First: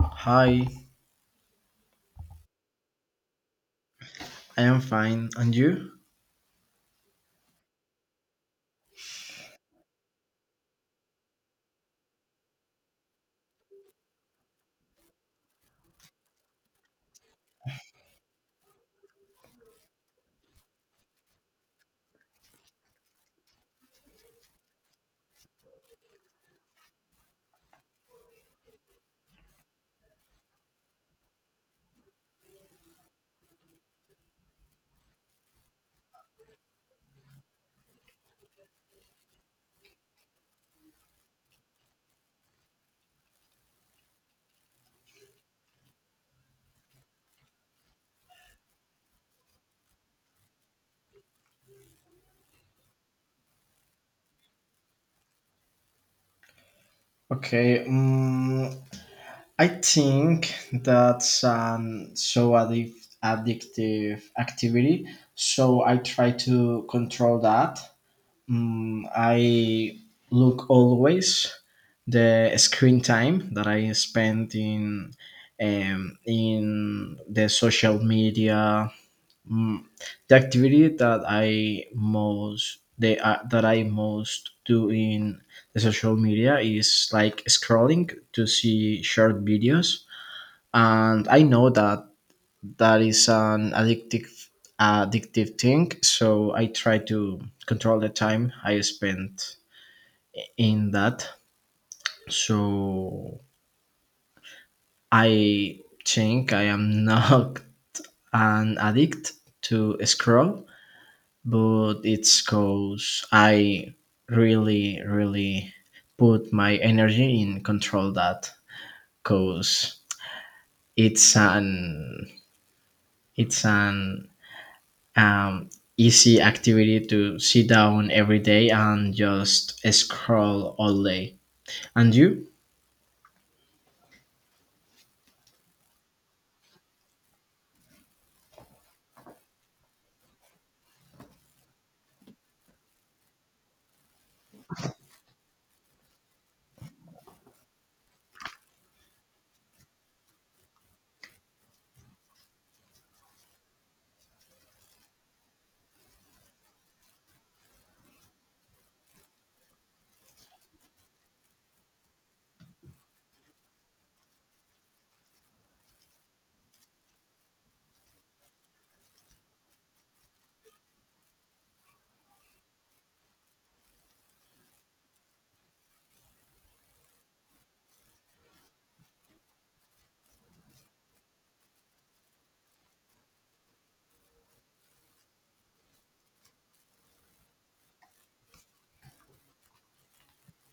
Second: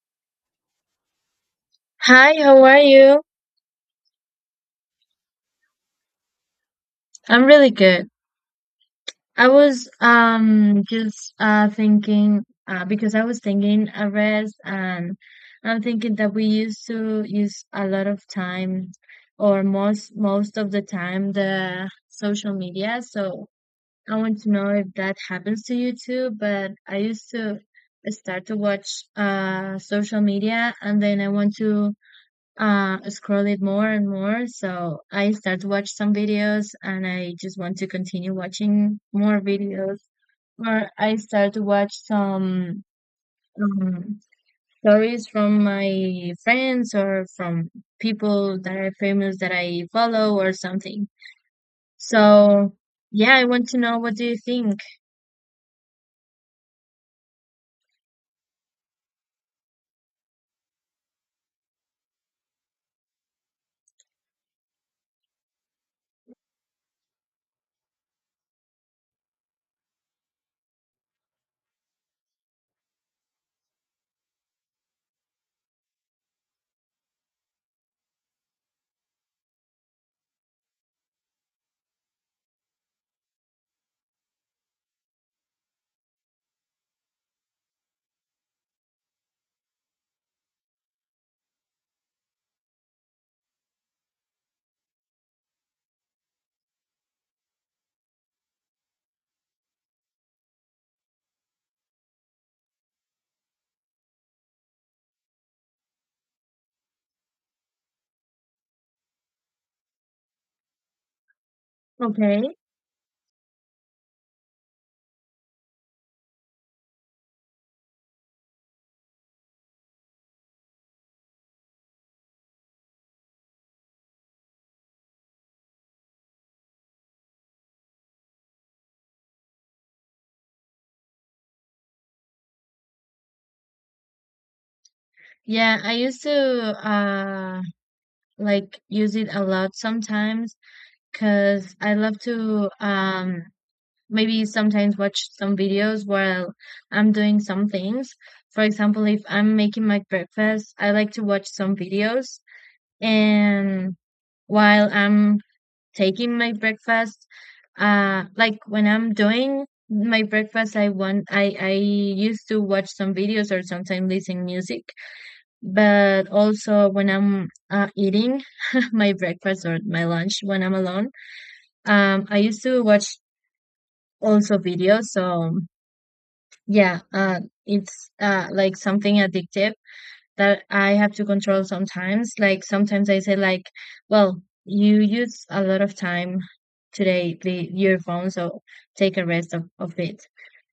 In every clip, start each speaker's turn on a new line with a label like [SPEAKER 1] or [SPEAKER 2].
[SPEAKER 1] Hi,
[SPEAKER 2] Hi, how are you?
[SPEAKER 1] I am fine. And you?
[SPEAKER 2] I'm really good. I was just thinking because I was thinking a and I'm thinking that we used to use a lot of time or most of the time the social media. So I want to know if that happens to you too, but I used to start to watch social media and then I want to scroll it more and more, so I start to watch some videos and I just want to continue watching more videos. Or I start to watch some um, stories from my friends or from people that are famous that I follow or something. So yeah, I want to know what do you think.
[SPEAKER 1] Okay, I think that's an so addictive activity. So I try to control that. I look always the screen time that I spend in the social media. The activity that I most they that I most do in the social media is like scrolling to see short videos, and I know that that is an addictive thing. So I try to control the time I spend in that. So I think I am not an addict to scroll, but it's
[SPEAKER 2] Okay.
[SPEAKER 1] cause I really, really put my energy in control that, cause it's an it's an um, easy activity to sit down every day and just scroll all day. And you?
[SPEAKER 2] Yeah, I used to like use it a lot sometimes because I love to maybe sometimes watch some videos while I'm doing some things. For example, if I'm making my breakfast, I like to watch some videos. And while I'm taking my breakfast, like when I'm doing my breakfast, I want I used to watch some videos or sometimes listen music. But also when I'm eating my breakfast or my lunch when I'm alone, I used to watch also videos. So yeah, it's like something addictive that I have to control sometimes. Like sometimes I say like, well, you use a lot of time today, the your phone, so take a rest of it.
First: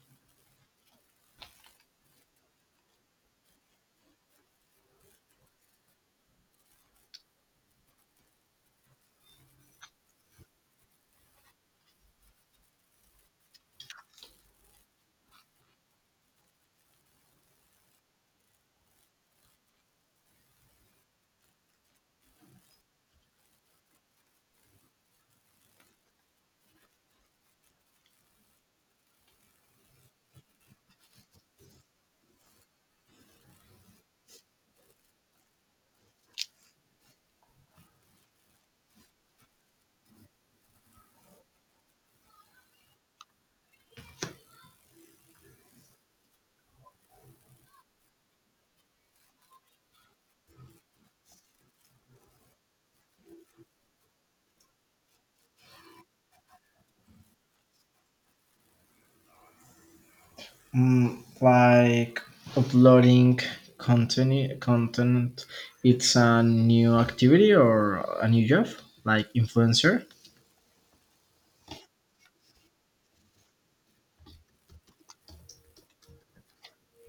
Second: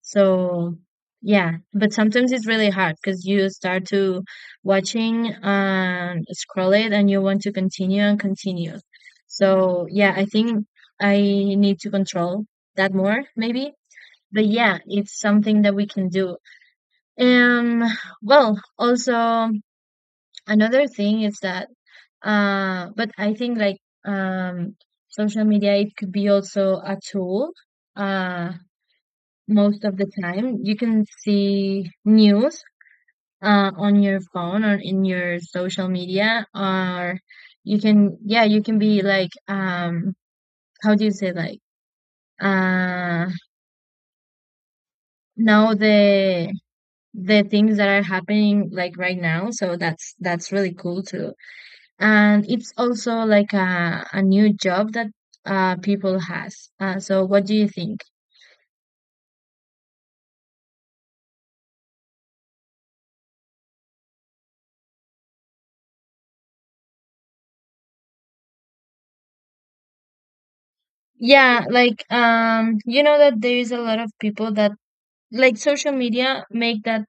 [SPEAKER 2] So yeah, but sometimes it's really hard because you start to watching and scroll it and you want to continue and continue. So yeah, I think I need to control that more maybe. But yeah, it's something that we can do. um, well, also another thing is that but I think like um social media, it could be also a tool uh most of the time. You can see news on your phone or in your social media, or you can, yeah, you can be like, how do you say like uh know the things that are happening like right now. So that's really cool too, and it's also like a new job that people has, so what do you think.
[SPEAKER 1] Like uploading content, it's a new activity or a new job, like influencer?
[SPEAKER 2] Yeah, like you know that there is a lot of people that like social media make that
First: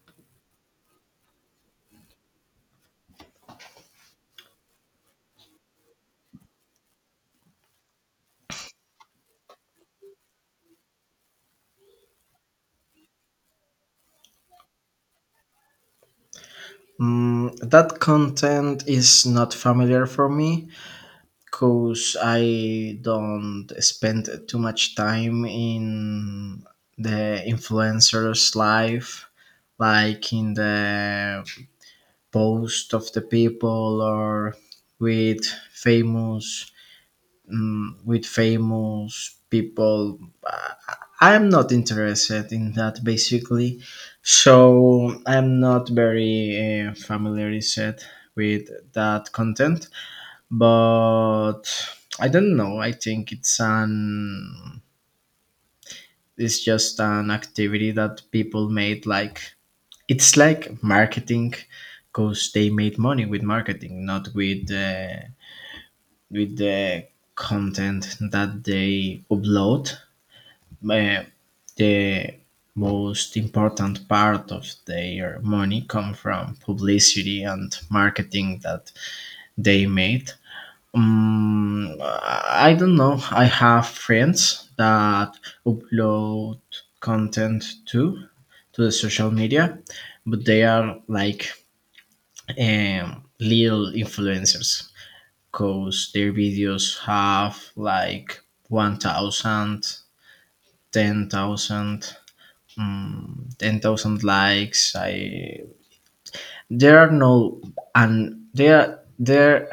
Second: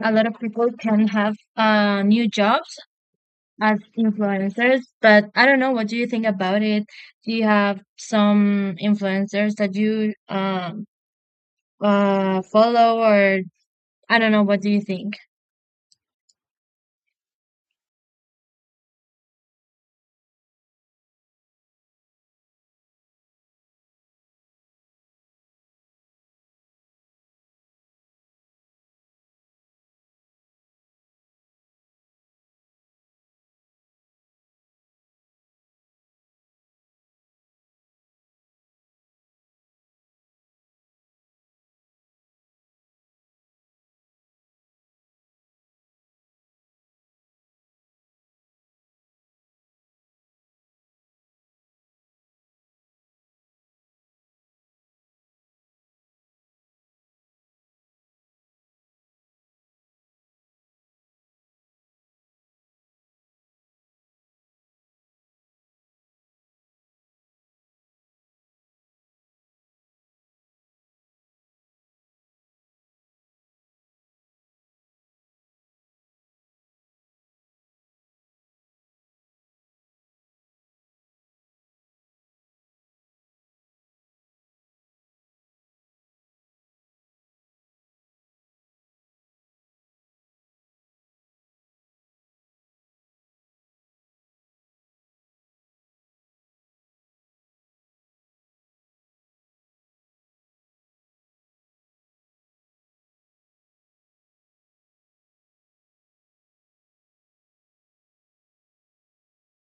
[SPEAKER 2] a lot of people can have new jobs as influencers, but I don't know what do you think about it. Do you have some influencers that you follow, or I don't know, what do you think.
[SPEAKER 1] That content is not familiar for me because I don't spend too much time in the influencer's life, like in the post of the people, or with famous with famous people. Uh, I'm not interested in that basically, so I'm not very familiarized with that content. But I don't know. I think it's just an activity that people made, like it's like marketing, because they made money with marketing, not with the content that they upload. uh, the most important part of their money come from publicity and marketing that they made. I don't know. I have friends that upload content too to the social media, but they are like little influencers because their videos have like 1,000, 10,000, 10,000 likes. I There are no, and they are there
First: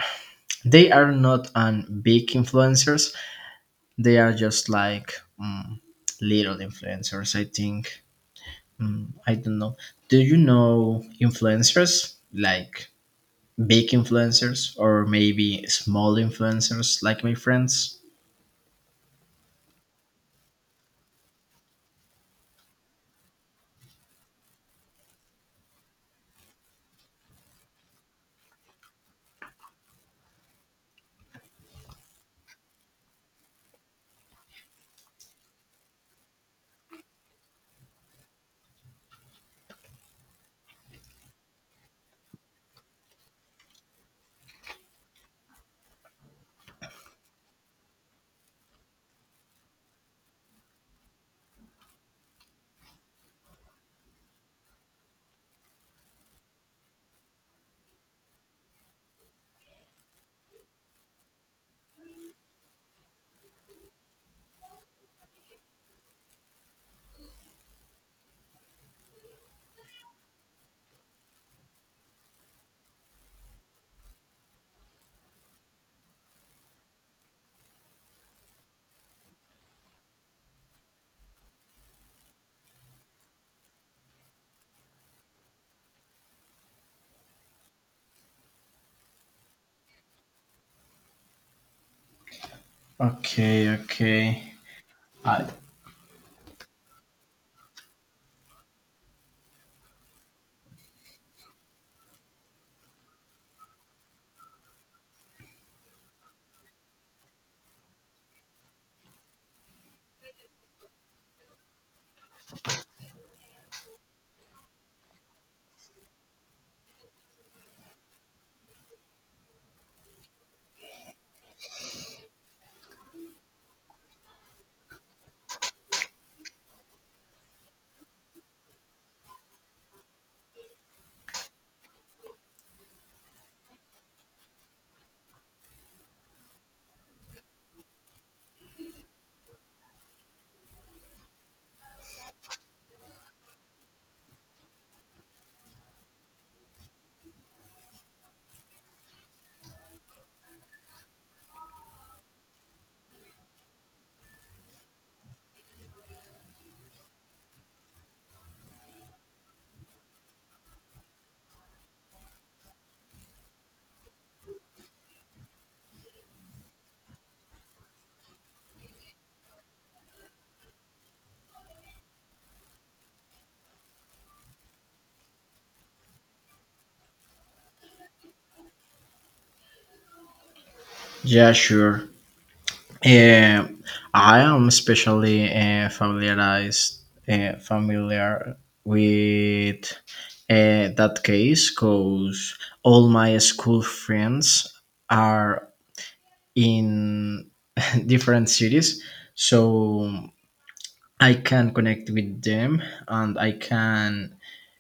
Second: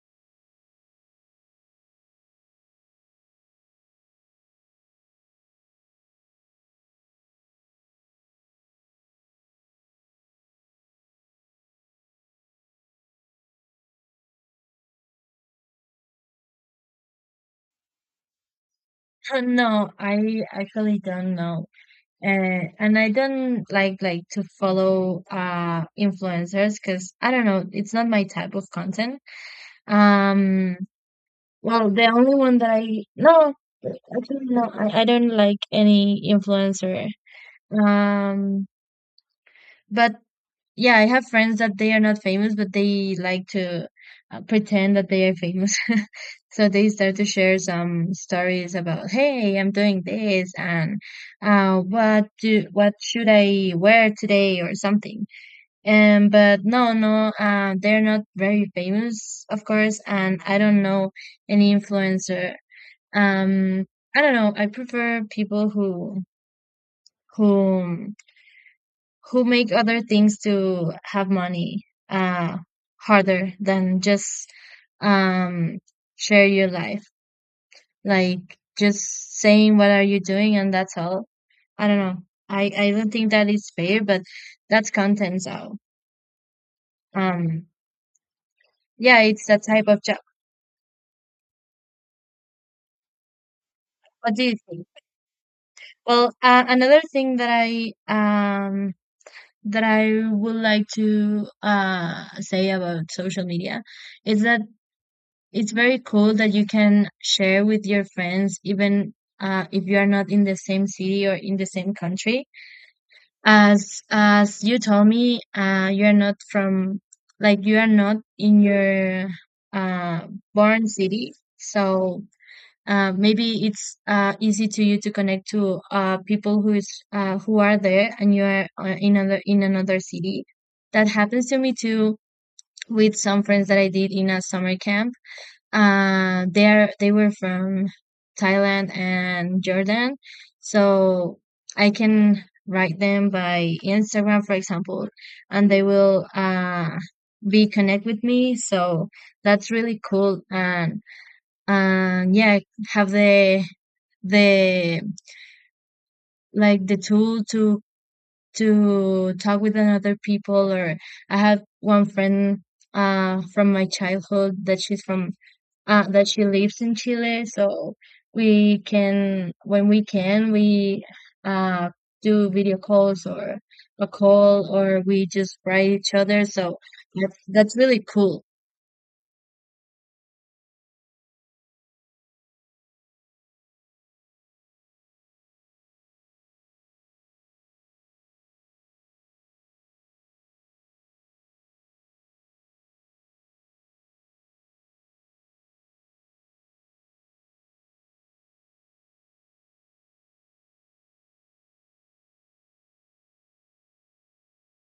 [SPEAKER 1] they are not an big influencers. They are just like, mm, little influencers, I think. I don't know. Do you know influencers, like big influencers, or maybe small influencers like my friends?
[SPEAKER 2] No, I actually don't know. And I don't like to follow influencers because I don't know, it's not my type of content. Um, well, the only one that I, no, actually no, I don't like any influencer. Um, but yeah, I have friends that they are not famous, but they like to pretend that they are famous. So they start to share some stories about, hey, I'm doing this, and what should I wear today or something. And but no, they're not very famous, of course, and I don't know any influencer. Um, I don't know. I prefer people who who who make other things to have money harder than just um share your life, like just saying what are you doing and that's all. I don't know, I don't think that is fair, but that's content. So um yeah, it's that type of job.
[SPEAKER 1] Okay,
[SPEAKER 2] What do
[SPEAKER 1] okay.
[SPEAKER 2] you think?
[SPEAKER 1] I,
[SPEAKER 2] Well, another thing that I would like to say about social media is that it's very cool that you can share with your friends, even if you are not in the same city or in the same country. As you told me, you are not from, like you are not in your uh, born city, so maybe it's easy to you to connect to people who is who are there and you are in another city. That happens to me too with some friends that I did in a summer camp. They were from Thailand and Jordan, so I can write them by Instagram, for example, and they will be connect with me. So that's really cool, and yeah, have the like the tool to talk with another people. Or I have one friend from my childhood that she's from that she lives in Chile, so we can when we can we uh, do video calls or a call, or we just write each other. So that's really cool.
[SPEAKER 1] yeah, sure. Uh, I am especially familiar with that case because all my school friends are in different cities, so I can connect with them, and I can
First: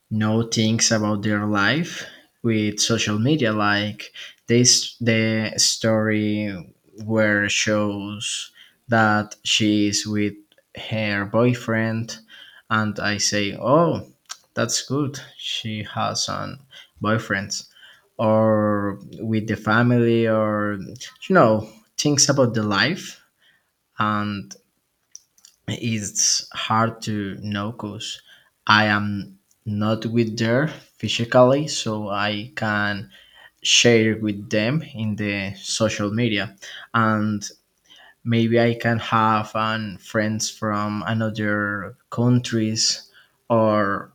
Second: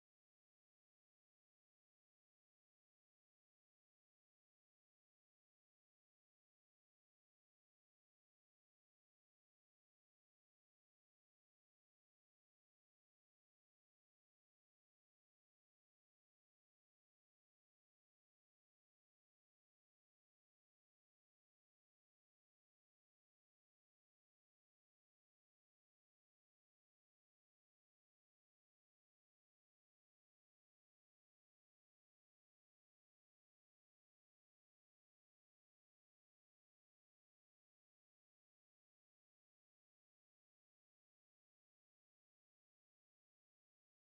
[SPEAKER 1] know things about their life with social media, like this the story where shows that she is with her boyfriend, and I say, oh, that's good, she has an boyfriend, or with the family, or you know things about the life. And it's hard to know because I am not with there physically, so I can share with them in the social media, and maybe I can have friends from another countries or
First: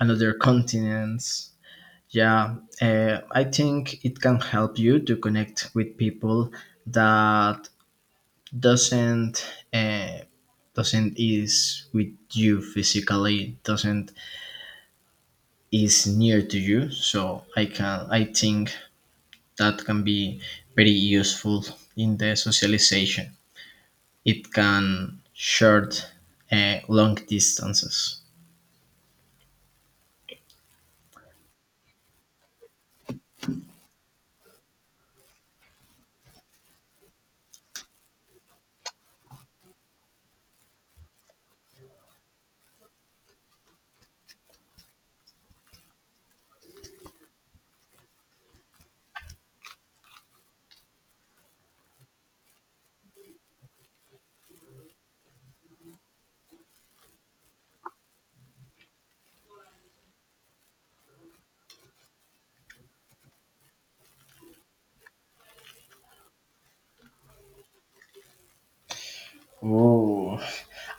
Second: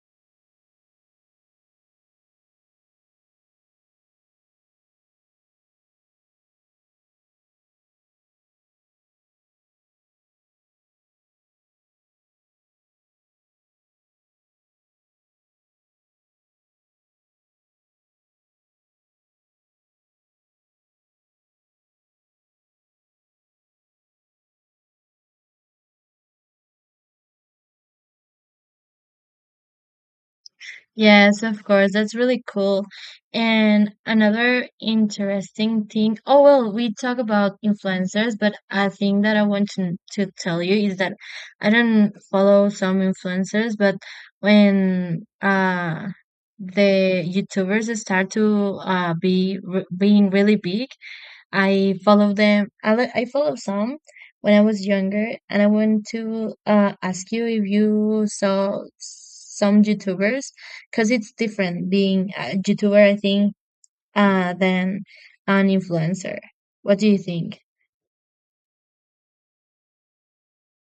[SPEAKER 1] another continents. Yeah, I think it can help you to connect with people that doesn't, uh, doesn't is with you physically, doesn't is near to you. So I think that can be very useful in the socialization. It can short long distances.
[SPEAKER 2] Yes, of course. That's really cool. And another interesting thing, oh well, we talk about influencers, but I think that I want to tell you is that I don't follow some influencers, but when the YouTubers start to be re being really big, I follow them. I follow some when I was younger, and I want to ask you if you saw some YouTubers, because it's different being a YouTuber, I think, than an influencer. What do you think?
[SPEAKER 1] Oh,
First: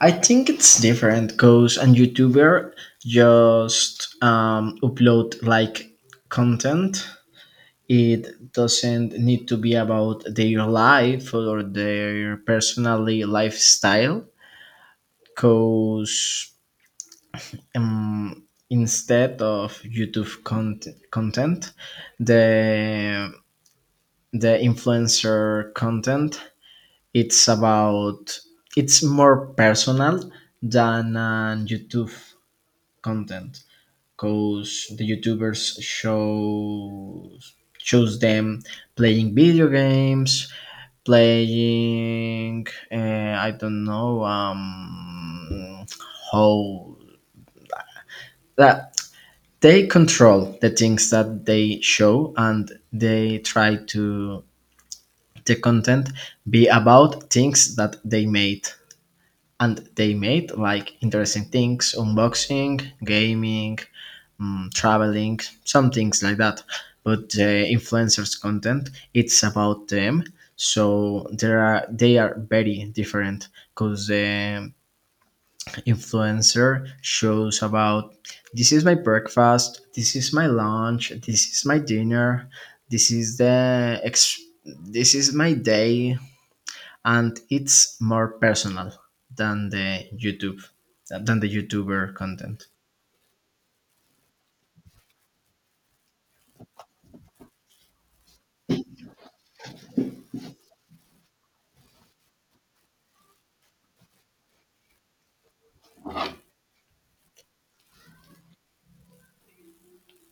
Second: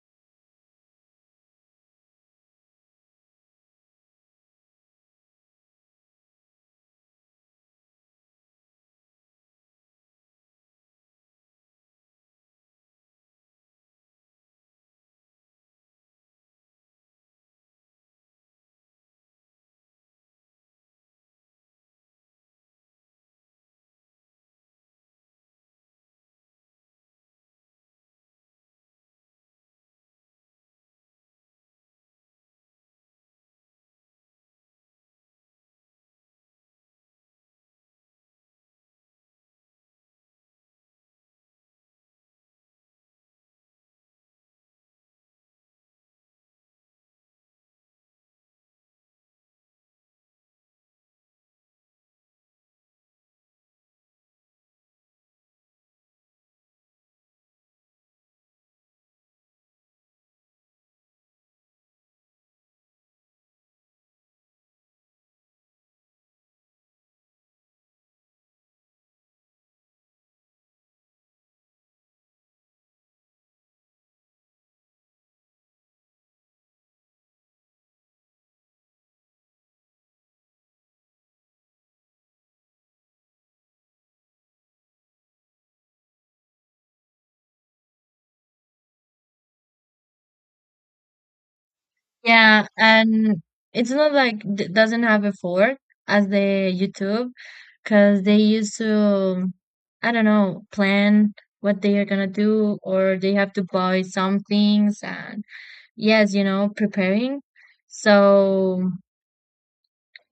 [SPEAKER 1] I think it's different because a YouTuber just upload like content. It doesn't need to be about their life or their personally lifestyle, because, instead of YouTube content, the the influencer content, it's about it's more personal than on YouTube content, because the YouTubers show shows them playing video games, playing, I don't know, how that they control the things that they show, and they try to the content be about things that they made. And they made like interesting things: unboxing, gaming, traveling, some things like that. But the influencers' content, it's about them. So there are they are very different because the influencer shows about, this is my breakfast, this is my lunch, this is my dinner, this is the ex- this is my day, and it's more personal than the YouTube than the YouTuber
[SPEAKER 2] Yeah,
[SPEAKER 1] content.
[SPEAKER 2] and it's not like d doesn't have a fork as the YouTube, because they used to, I don't know, plan what they are gonna do, or they have to buy some things and, yes, you know, preparing. So,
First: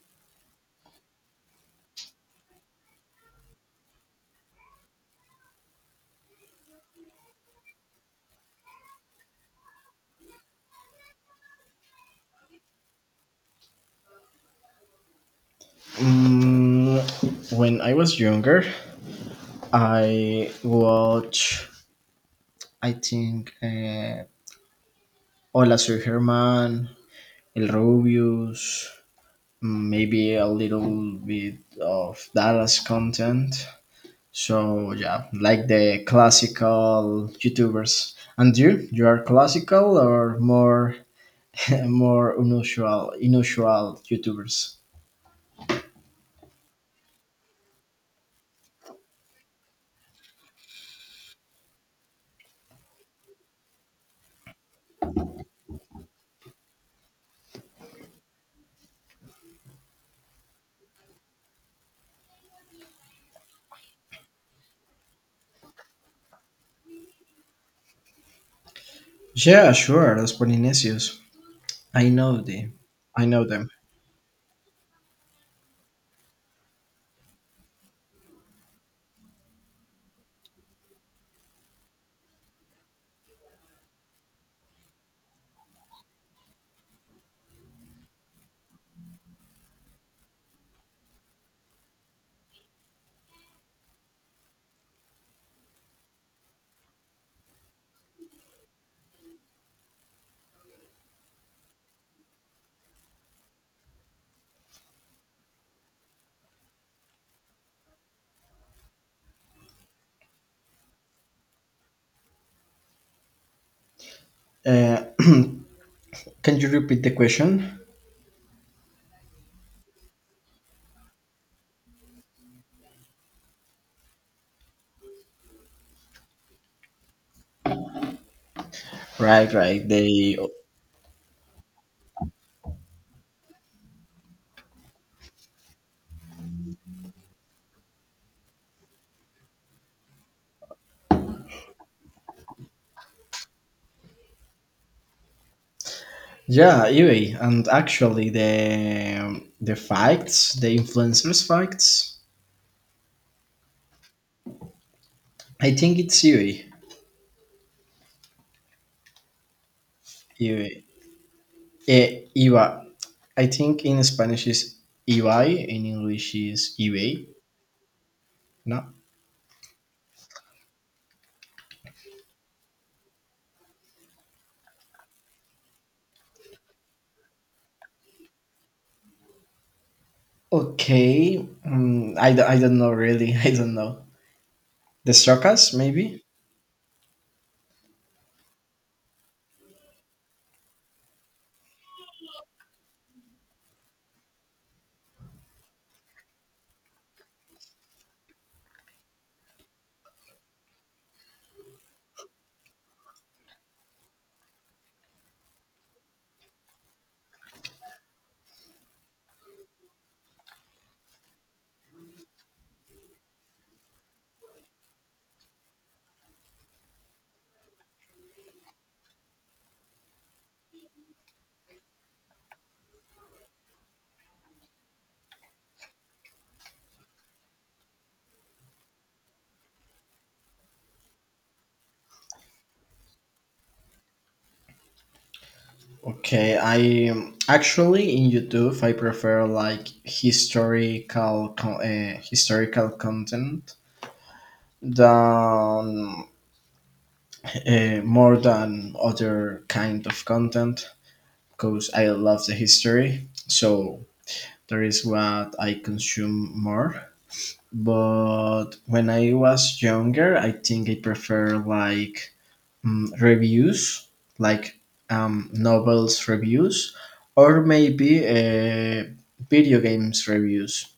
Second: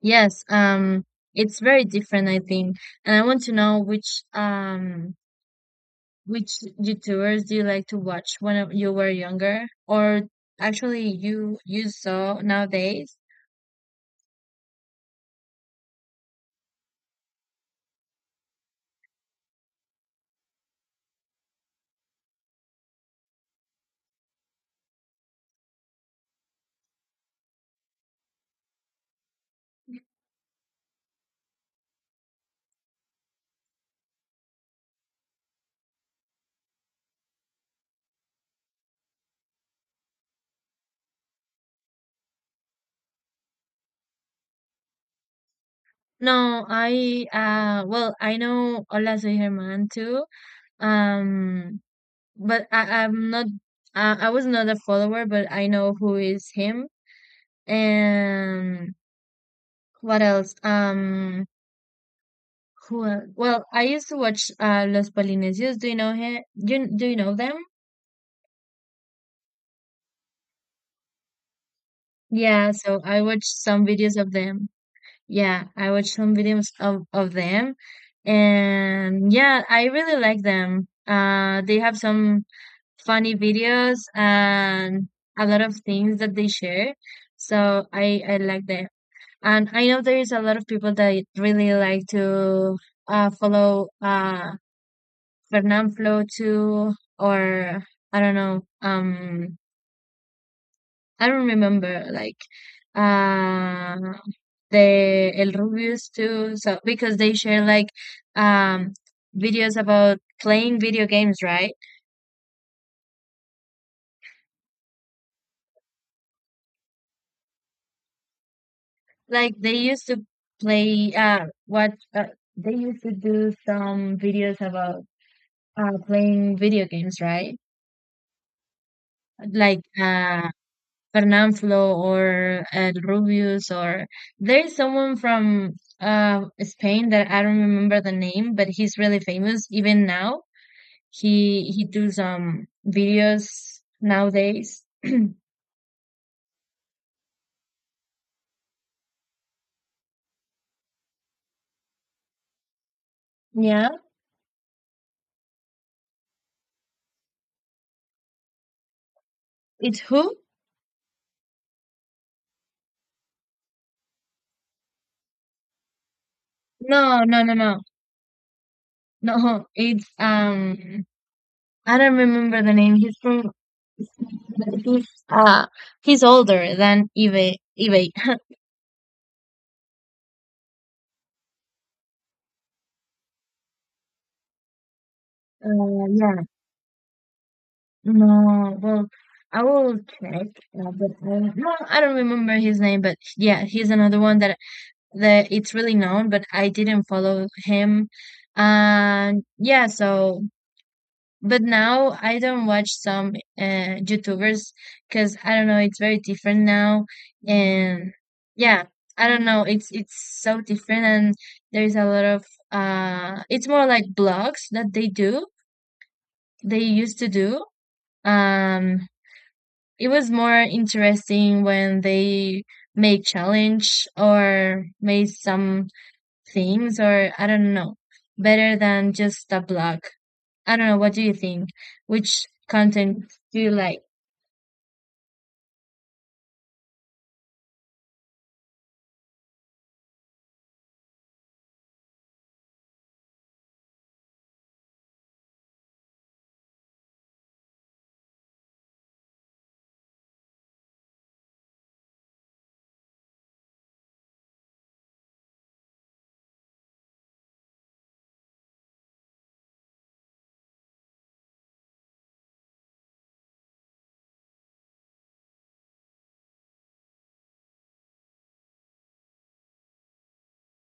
[SPEAKER 2] yes, it's very different, I think. And I want to know which YouTubers do you like to watch when you were younger, or actually you you saw nowadays?
[SPEAKER 1] Mm, when I was younger, I watch, I think, Hola Soy Herman, El Rubius, maybe a little bit of Dallas content. So yeah, like the classical YouTubers. And you, are classical, or more more unusual YouTubers?
[SPEAKER 2] No, I well, I know Hola Soy Germán too. Um, but I'm not I was not a follower, but I know who is him. And what else? Cool. Well, I used to watch Los Polinesios. Do you know him? Do you know them?
[SPEAKER 1] Yeah, sure. Los Polinesios. I know
[SPEAKER 2] Yeah,
[SPEAKER 1] them.
[SPEAKER 2] so I
[SPEAKER 1] I know
[SPEAKER 2] watched
[SPEAKER 1] them.
[SPEAKER 2] some videos of them. Yeah, I watched some videos of them. And yeah, I really like them. They have some funny videos and a lot of things that they share. So I like them. And I know there is a lot of people that really like to follow Fernanfloo too, or I don't know. I don't remember like uh the El Rubius too. So because they share like um videos about playing video games, right?
[SPEAKER 1] Uh, can you repeat the question?
[SPEAKER 2] Like they used to play what they used to do some videos about playing video games, right?
[SPEAKER 1] Right,
[SPEAKER 2] Like
[SPEAKER 1] right.
[SPEAKER 2] Fernanfloo or El Rubius, or there's someone from Spain that I don't remember the name, but he's really famous even now. He do some videos nowadays.
[SPEAKER 1] Yeah, anyway. And actually the facts, the influencers facts.
[SPEAKER 2] Yeah,
[SPEAKER 1] I think it's Iwi.
[SPEAKER 2] it's who?
[SPEAKER 1] Iwi. Iwa. I think in Spanish is Ibai, in English is Ibai.
[SPEAKER 2] No, no, no, no,
[SPEAKER 1] No.
[SPEAKER 2] no. It's I don't remember the name. He's from he's uh he's older than Ibe.
[SPEAKER 1] Okay. I don't know, really. I don't know. The Sokas, maybe?
[SPEAKER 2] Yeah. No, well, I will check, but I, no, I don't remember his name, but yeah, he's another one that that it's really known, but I didn't follow him. And yeah, so but now I don't watch some YouTubers because I don't know, it's very different now, and yeah, I don't know, it's so different, and there's a lot of it's more like blogs that they do, they used to do. Um, it was more interesting when they made challenge or made some things, or I don't know, better than just a blog. I don't know, what do you think? Which content do you like?
[SPEAKER 1] Okay, I actually in YouTube I prefer like historical content, than more than other kind of content, because I love the history. So there is what I consume more. But when I was younger, I think I prefer like, reviews, like, novels reviews, or maybe, video games reviews.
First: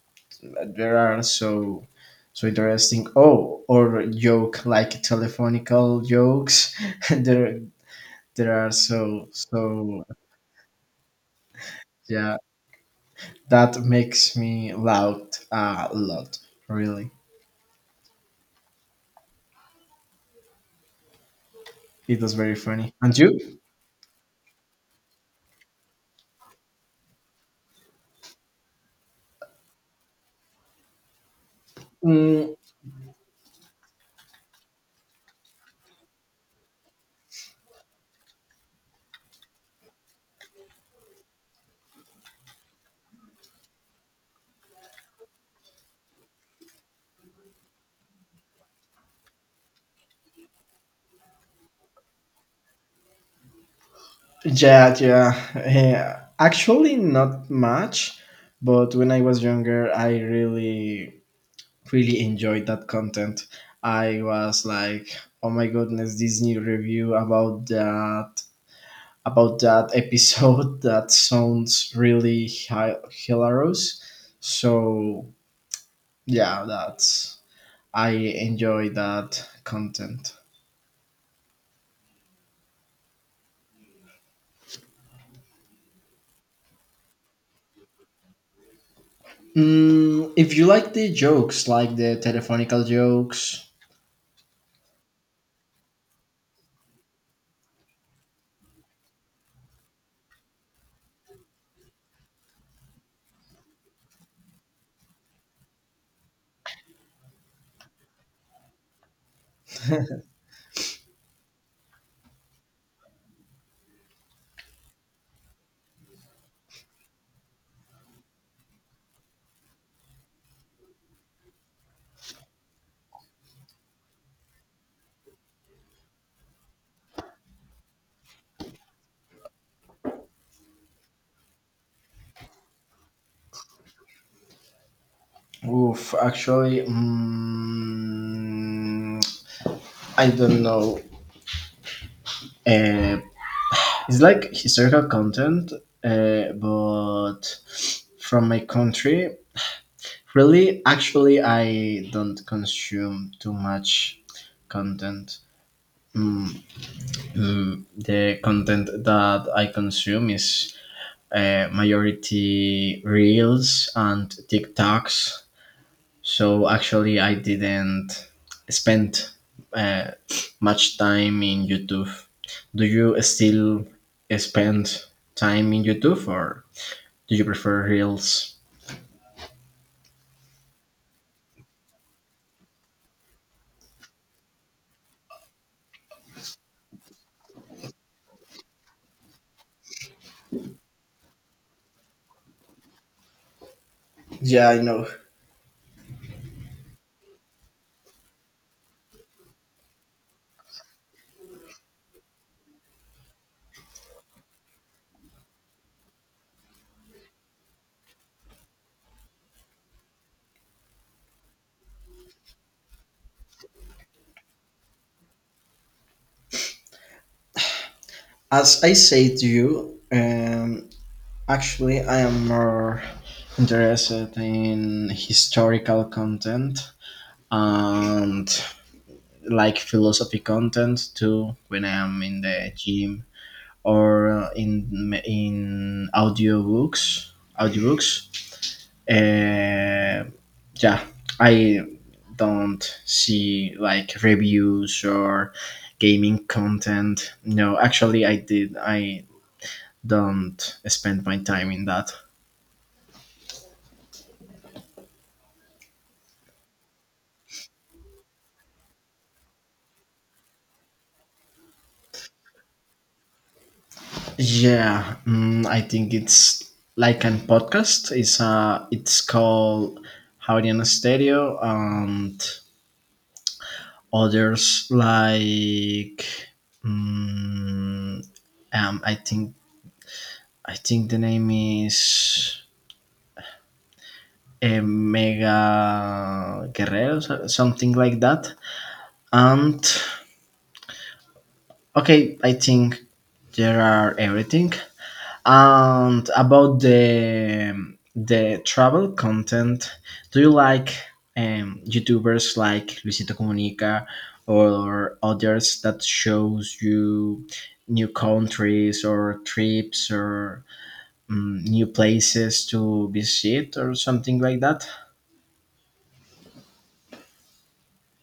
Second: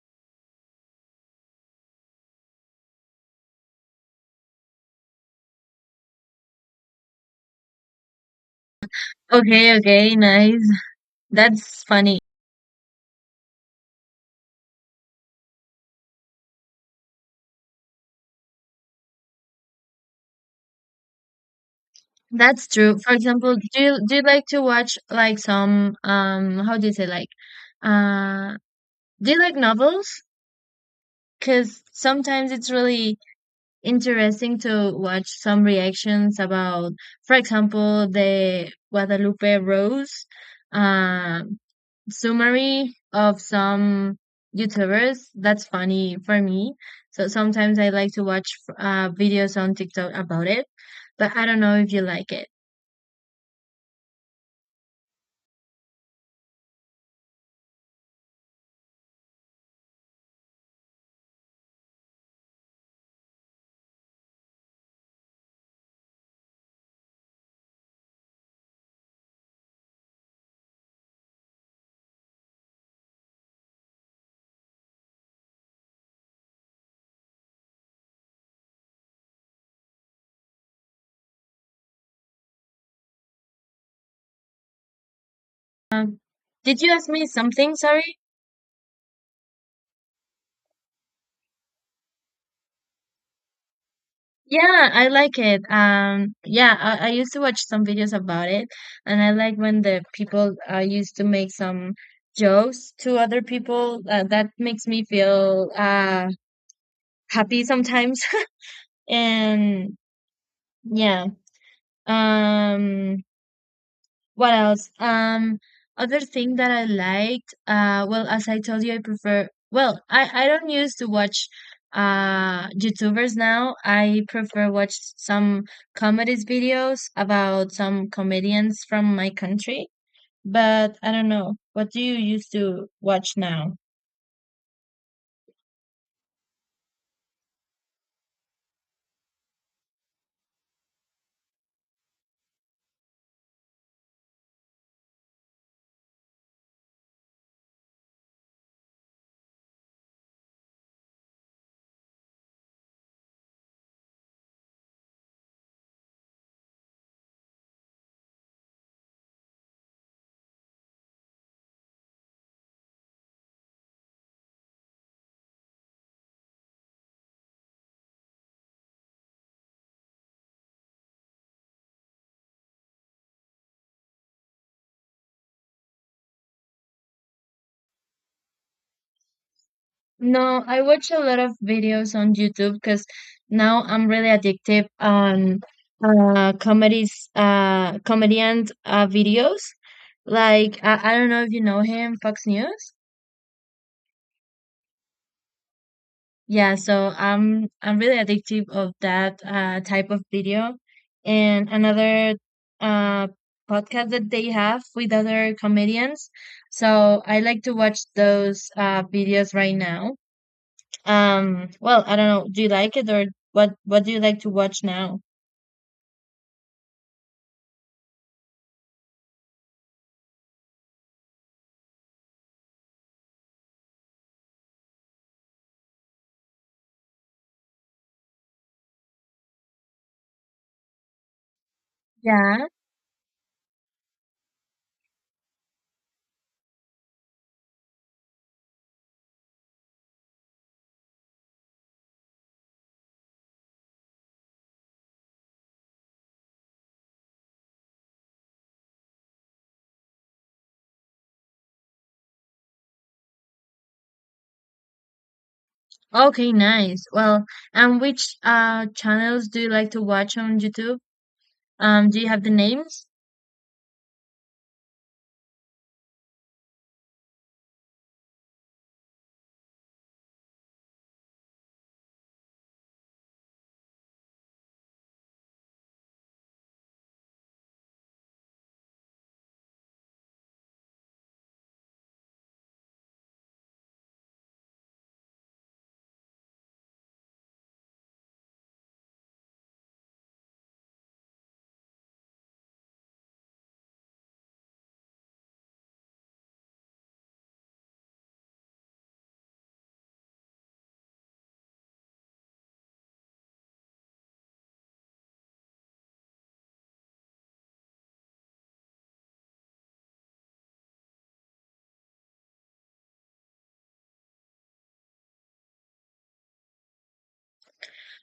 [SPEAKER 1] There are so so interesting. Oh, or joke, like telephonical jokes. there there are so
[SPEAKER 2] Okay,
[SPEAKER 1] so
[SPEAKER 2] okay, nice. That's funny.
[SPEAKER 1] yeah. That makes me loud a lot. Really, it was very
[SPEAKER 2] That's
[SPEAKER 1] funny.
[SPEAKER 2] true. For
[SPEAKER 1] And
[SPEAKER 2] example,
[SPEAKER 1] you?
[SPEAKER 2] do you like to watch like some how do you say like uh do you like novels? Because sometimes
[SPEAKER 1] Mm,
[SPEAKER 2] it's really interesting to watch some reactions about, for example, the Guadalupe Rose uh, summary of some YouTubers. That's funny for me. So sometimes I like to watch videos on TikTok about it, but I don't know if you like it.
[SPEAKER 1] yeah, yeah, yeah. Actually, not much. But when I was younger, I really really enjoyed that content. I was like, oh my goodness, this new review about that episode that sounds really hilarious. So yeah, that's I enjoy that content.
[SPEAKER 2] Um, did you ask me something? Sorry.
[SPEAKER 1] If you like the jokes, like the telephonical jokes.
[SPEAKER 2] Yeah, I like it. Yeah, I used to watch some videos about it, and I like when the people used to make some jokes to other people. That makes me feel happy sometimes. And yeah, um, what else? Other thing that I liked, well, as I told you, I prefer, well, I don't use to watch YouTubers now. I prefer watch some comedies videos about some comedians from my country, but I don't know. What do you used to watch now?
[SPEAKER 1] Oof, actually, I don't know. Uh, it's like historical content, but from my country. Really, actually, I don't consume too much content. Mm, the content that I consume is, majority reels and TikToks. So actually, I didn't spend uh, much time in YouTube. Do you still spend time in YouTube, or do you prefer reels?
[SPEAKER 2] No, I watch a lot of videos on YouTube because now I'm really addicted on comedies comedian videos. Like I don't know if you know him, Fox News.
[SPEAKER 1] Yeah, I know.
[SPEAKER 2] Yeah, so I'm really addicted of that type of video. And another uh podcast that they have with other comedians. So I like to watch those videos right now. I don't know. Do you like it, or what do you like to watch now?
[SPEAKER 1] As I say to you, actually, I am more interested in historical content, and like philosophy content too, when I am in
[SPEAKER 2] Yeah.
[SPEAKER 1] the gym, or in audiobooks. Audiobooks. Uh, yeah, I don't see like reviews or gaming content. No, actually, I did. I don't spend my time in that.
[SPEAKER 2] Okay, nice. Well, and which channels do you like to watch on YouTube? Do you have the names?
[SPEAKER 1] Yeah, I think it's like an podcast. It's called Hawaiian Stereo, and others like, mm, um, I think I think the name is, Mega Guerrero, something like that. And okay, I think there are everything. And about the travel content, do you like YouTubers like Luisito Comunica, or others that shows you new countries or trips, or new places to visit or something like that?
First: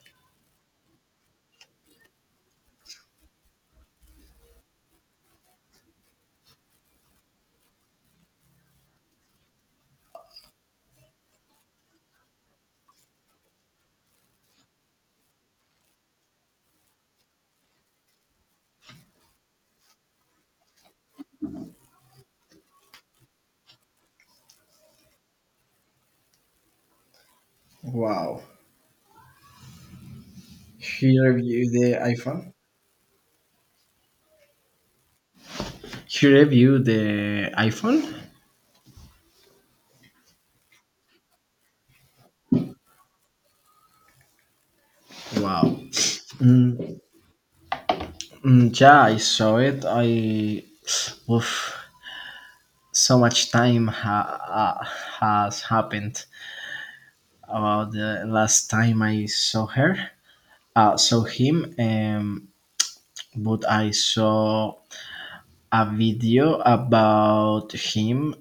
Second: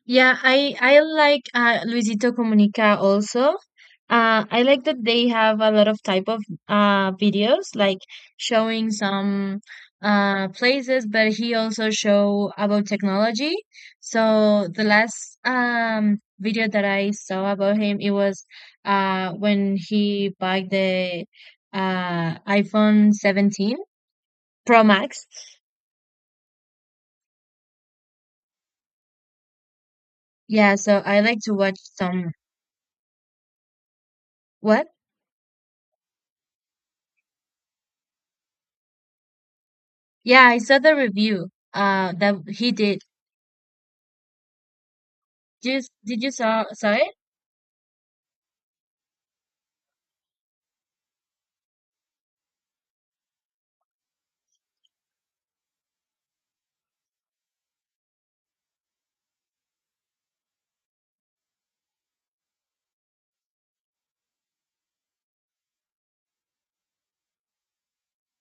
[SPEAKER 2] Yeah, I like Luisito Comunica also. I like that they have a lot of type of videos, like showing some places, but he also show about technology. So the last video that I saw about him, it was when he bought the iPhone 17 Pro Max.
[SPEAKER 1] Wow.
[SPEAKER 2] Yeah, so
[SPEAKER 1] he
[SPEAKER 2] I like to
[SPEAKER 1] you
[SPEAKER 2] watch
[SPEAKER 1] The
[SPEAKER 2] some—
[SPEAKER 1] iPhone?
[SPEAKER 2] what?
[SPEAKER 1] He reviewed the iPhone.
[SPEAKER 2] Yeah, I saw the review that he did. Did
[SPEAKER 1] Wow.
[SPEAKER 2] you, did you saw saw
[SPEAKER 1] Mm,
[SPEAKER 2] it?
[SPEAKER 1] mm, yeah, I saw it. I Oof, so much time has happened about the last time I saw him, but I saw a video about him.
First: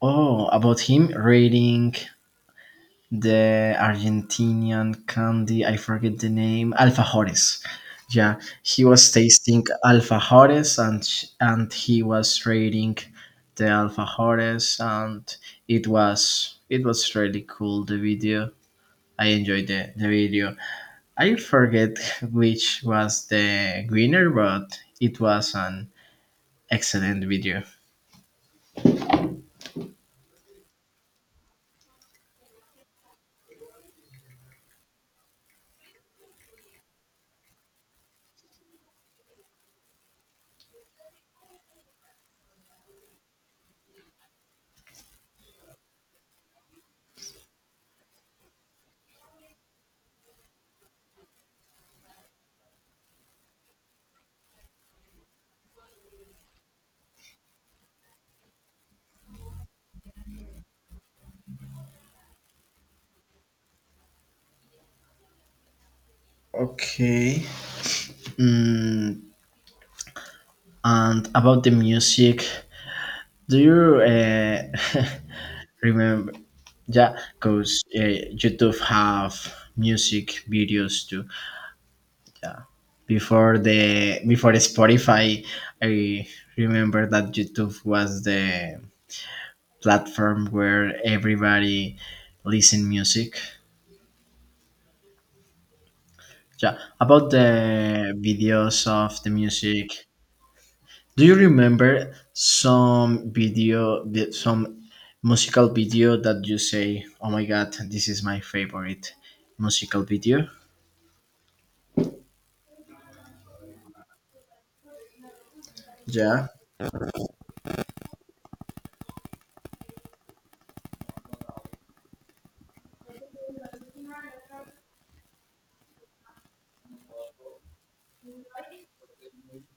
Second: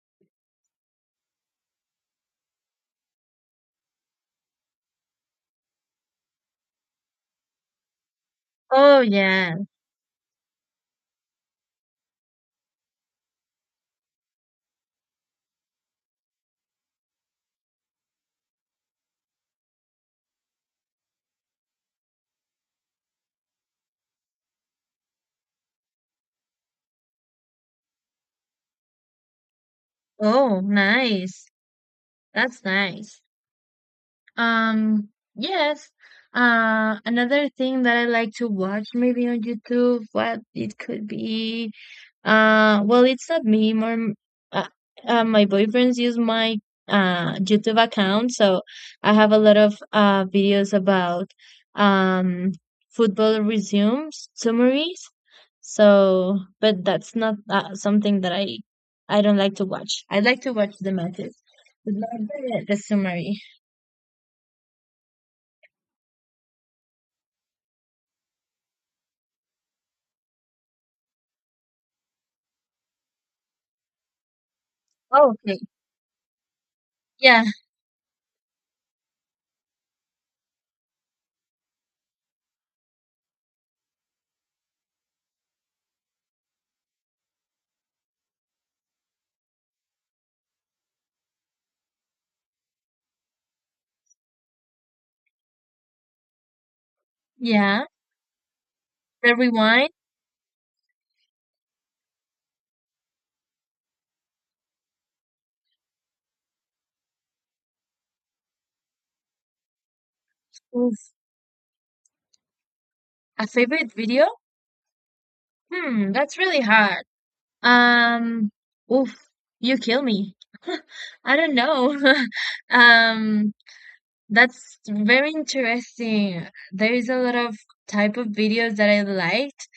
[SPEAKER 1] Oh, about him reading the Argentinian candy. I forget the name. Alfajores. Yeah, he
[SPEAKER 2] Oh
[SPEAKER 1] was
[SPEAKER 2] yeah.
[SPEAKER 1] tasting alfajores, and and he was rating the alfajores, and it was really cool, the video. I enjoyed the video. I forget which was the winner, but it was an excellent video.
[SPEAKER 2] Oh, nice. That's nice. Um, yes. Another thing that I like to watch maybe on YouTube, what it could be, well, it's not me, more, uh, my boyfriends use my YouTube account, so I have a lot of videos about um football resumes summaries. So, but that's not something that I don't like to watch. I like to watch the matches, but not the, the summary.
[SPEAKER 1] Okay. Mm, and about the music, do you,
[SPEAKER 2] Oh, okay.
[SPEAKER 1] remember? Yeah,
[SPEAKER 2] Yeah,
[SPEAKER 1] because, YouTube have music videos too. Yeah, before the Spotify, I remember that YouTube was the platform where everybody listen music. Yeah, about
[SPEAKER 2] yeah.
[SPEAKER 1] the videos of the
[SPEAKER 2] The rewind.
[SPEAKER 1] music, do you remember some video, some musical video that you say, "Oh my God, this is my favorite musical video"?
[SPEAKER 2] Oof. A favorite video? Hmm, that's
[SPEAKER 1] Yeah.
[SPEAKER 2] really hard. Um, oof, you kill me. I don't know. Um, that's very interesting. There is a lot of type of videos that I liked.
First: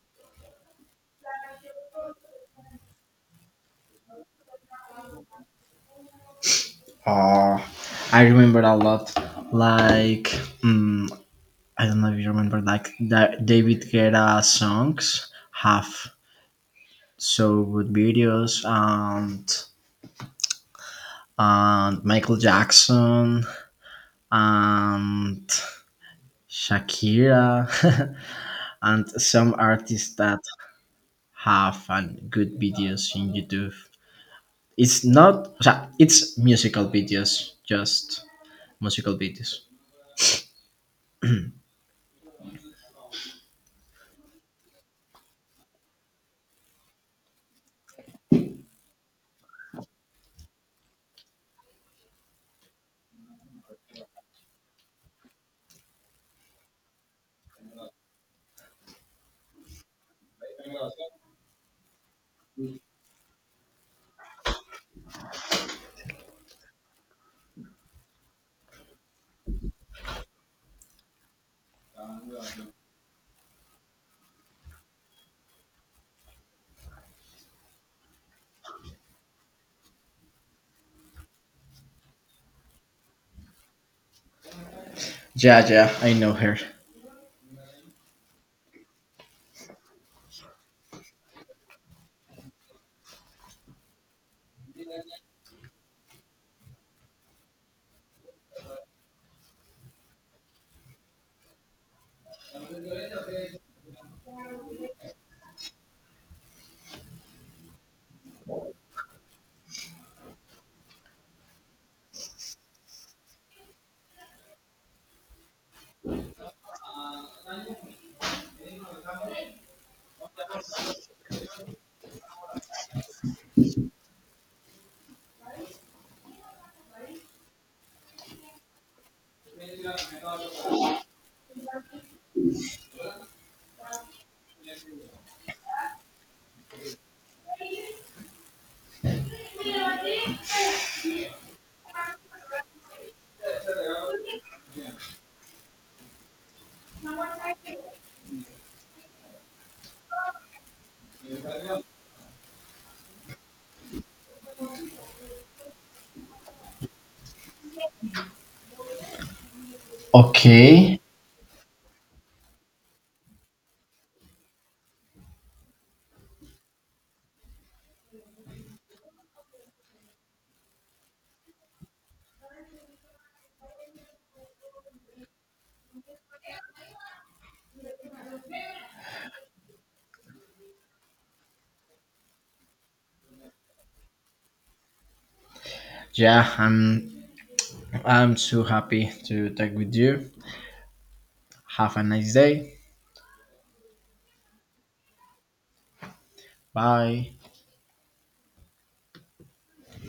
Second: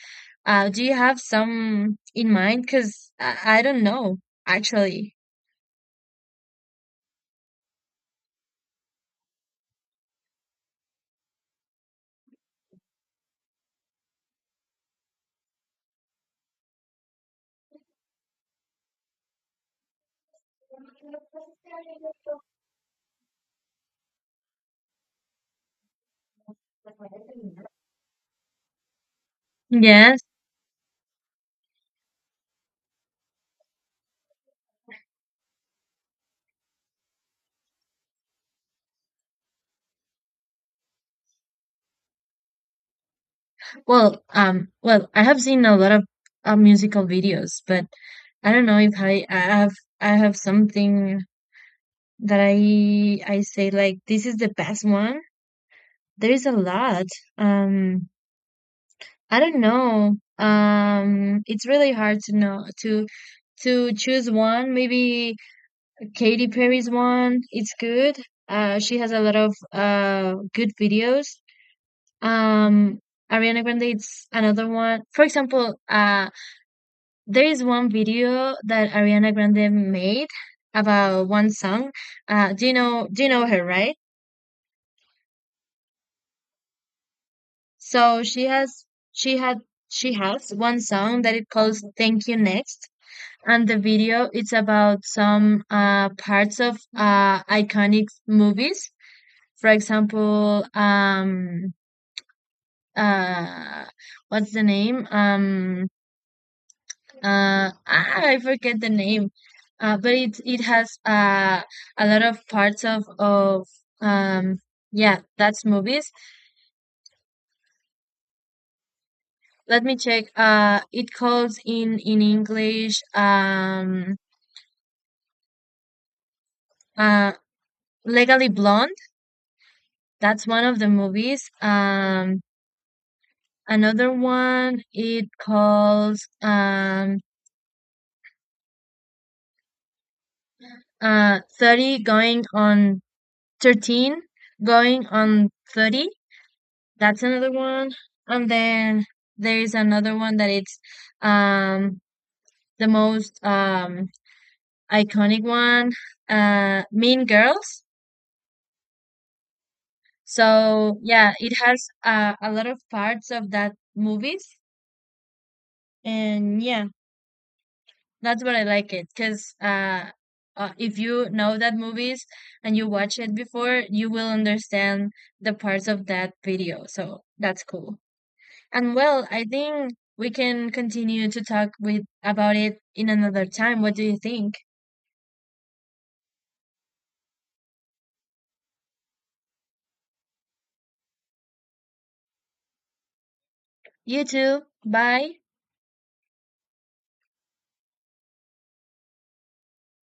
[SPEAKER 2] Do you have some in mind? Because I don't know, actually.
[SPEAKER 1] Uh, I remember a lot. Like, mm, I don't know if you remember, like that David Guetta songs have so good videos, and Michael Jackson and Shakira, and some artists
[SPEAKER 2] Yes.
[SPEAKER 1] that have and good videos in YouTube. It's not, o sea, it's musical videos, just musical videos.
[SPEAKER 2] Well, well, I have seen a lot of musical videos, but I don't know if I have I have something that I say, like, this is the best one. There is a lot. Um, I don't know. It's really hard to know to choose one. Maybe Katy Perry's one. It's good. She has a lot of good videos. Um, Ariana Grande. It's another one. For example, There is one video that Ariana Grande made about one song. Do you know her, right?
[SPEAKER 1] Yeah, yeah, I know her.
[SPEAKER 2] So she has she had she has one song that it calls Thank You Next. And the video it's about some parts of iconic movies. For example, uh what's the name? I forget the name, but it has a lot of parts of um yeah that's movies. Let me check. It calls in English uh Legally Blonde. That's one of the movies. Another one it calls 30 going on 13 going on 30. That's another one. And then there's another one that it's um the most iconic one, Mean Girls. So
[SPEAKER 1] Okay.
[SPEAKER 2] yeah, it has a lot of parts of that movies, and yeah, that's what I like it because if you know that movies and you watch it before, you will understand the parts of that video. So that's cool. And well, I think we can continue to talk with about it in another time. What do you think?
[SPEAKER 1] Yeah, I'm so happy to talk with you. Have a nice day.
[SPEAKER 2] You too. Bye.
[SPEAKER 1] Bye.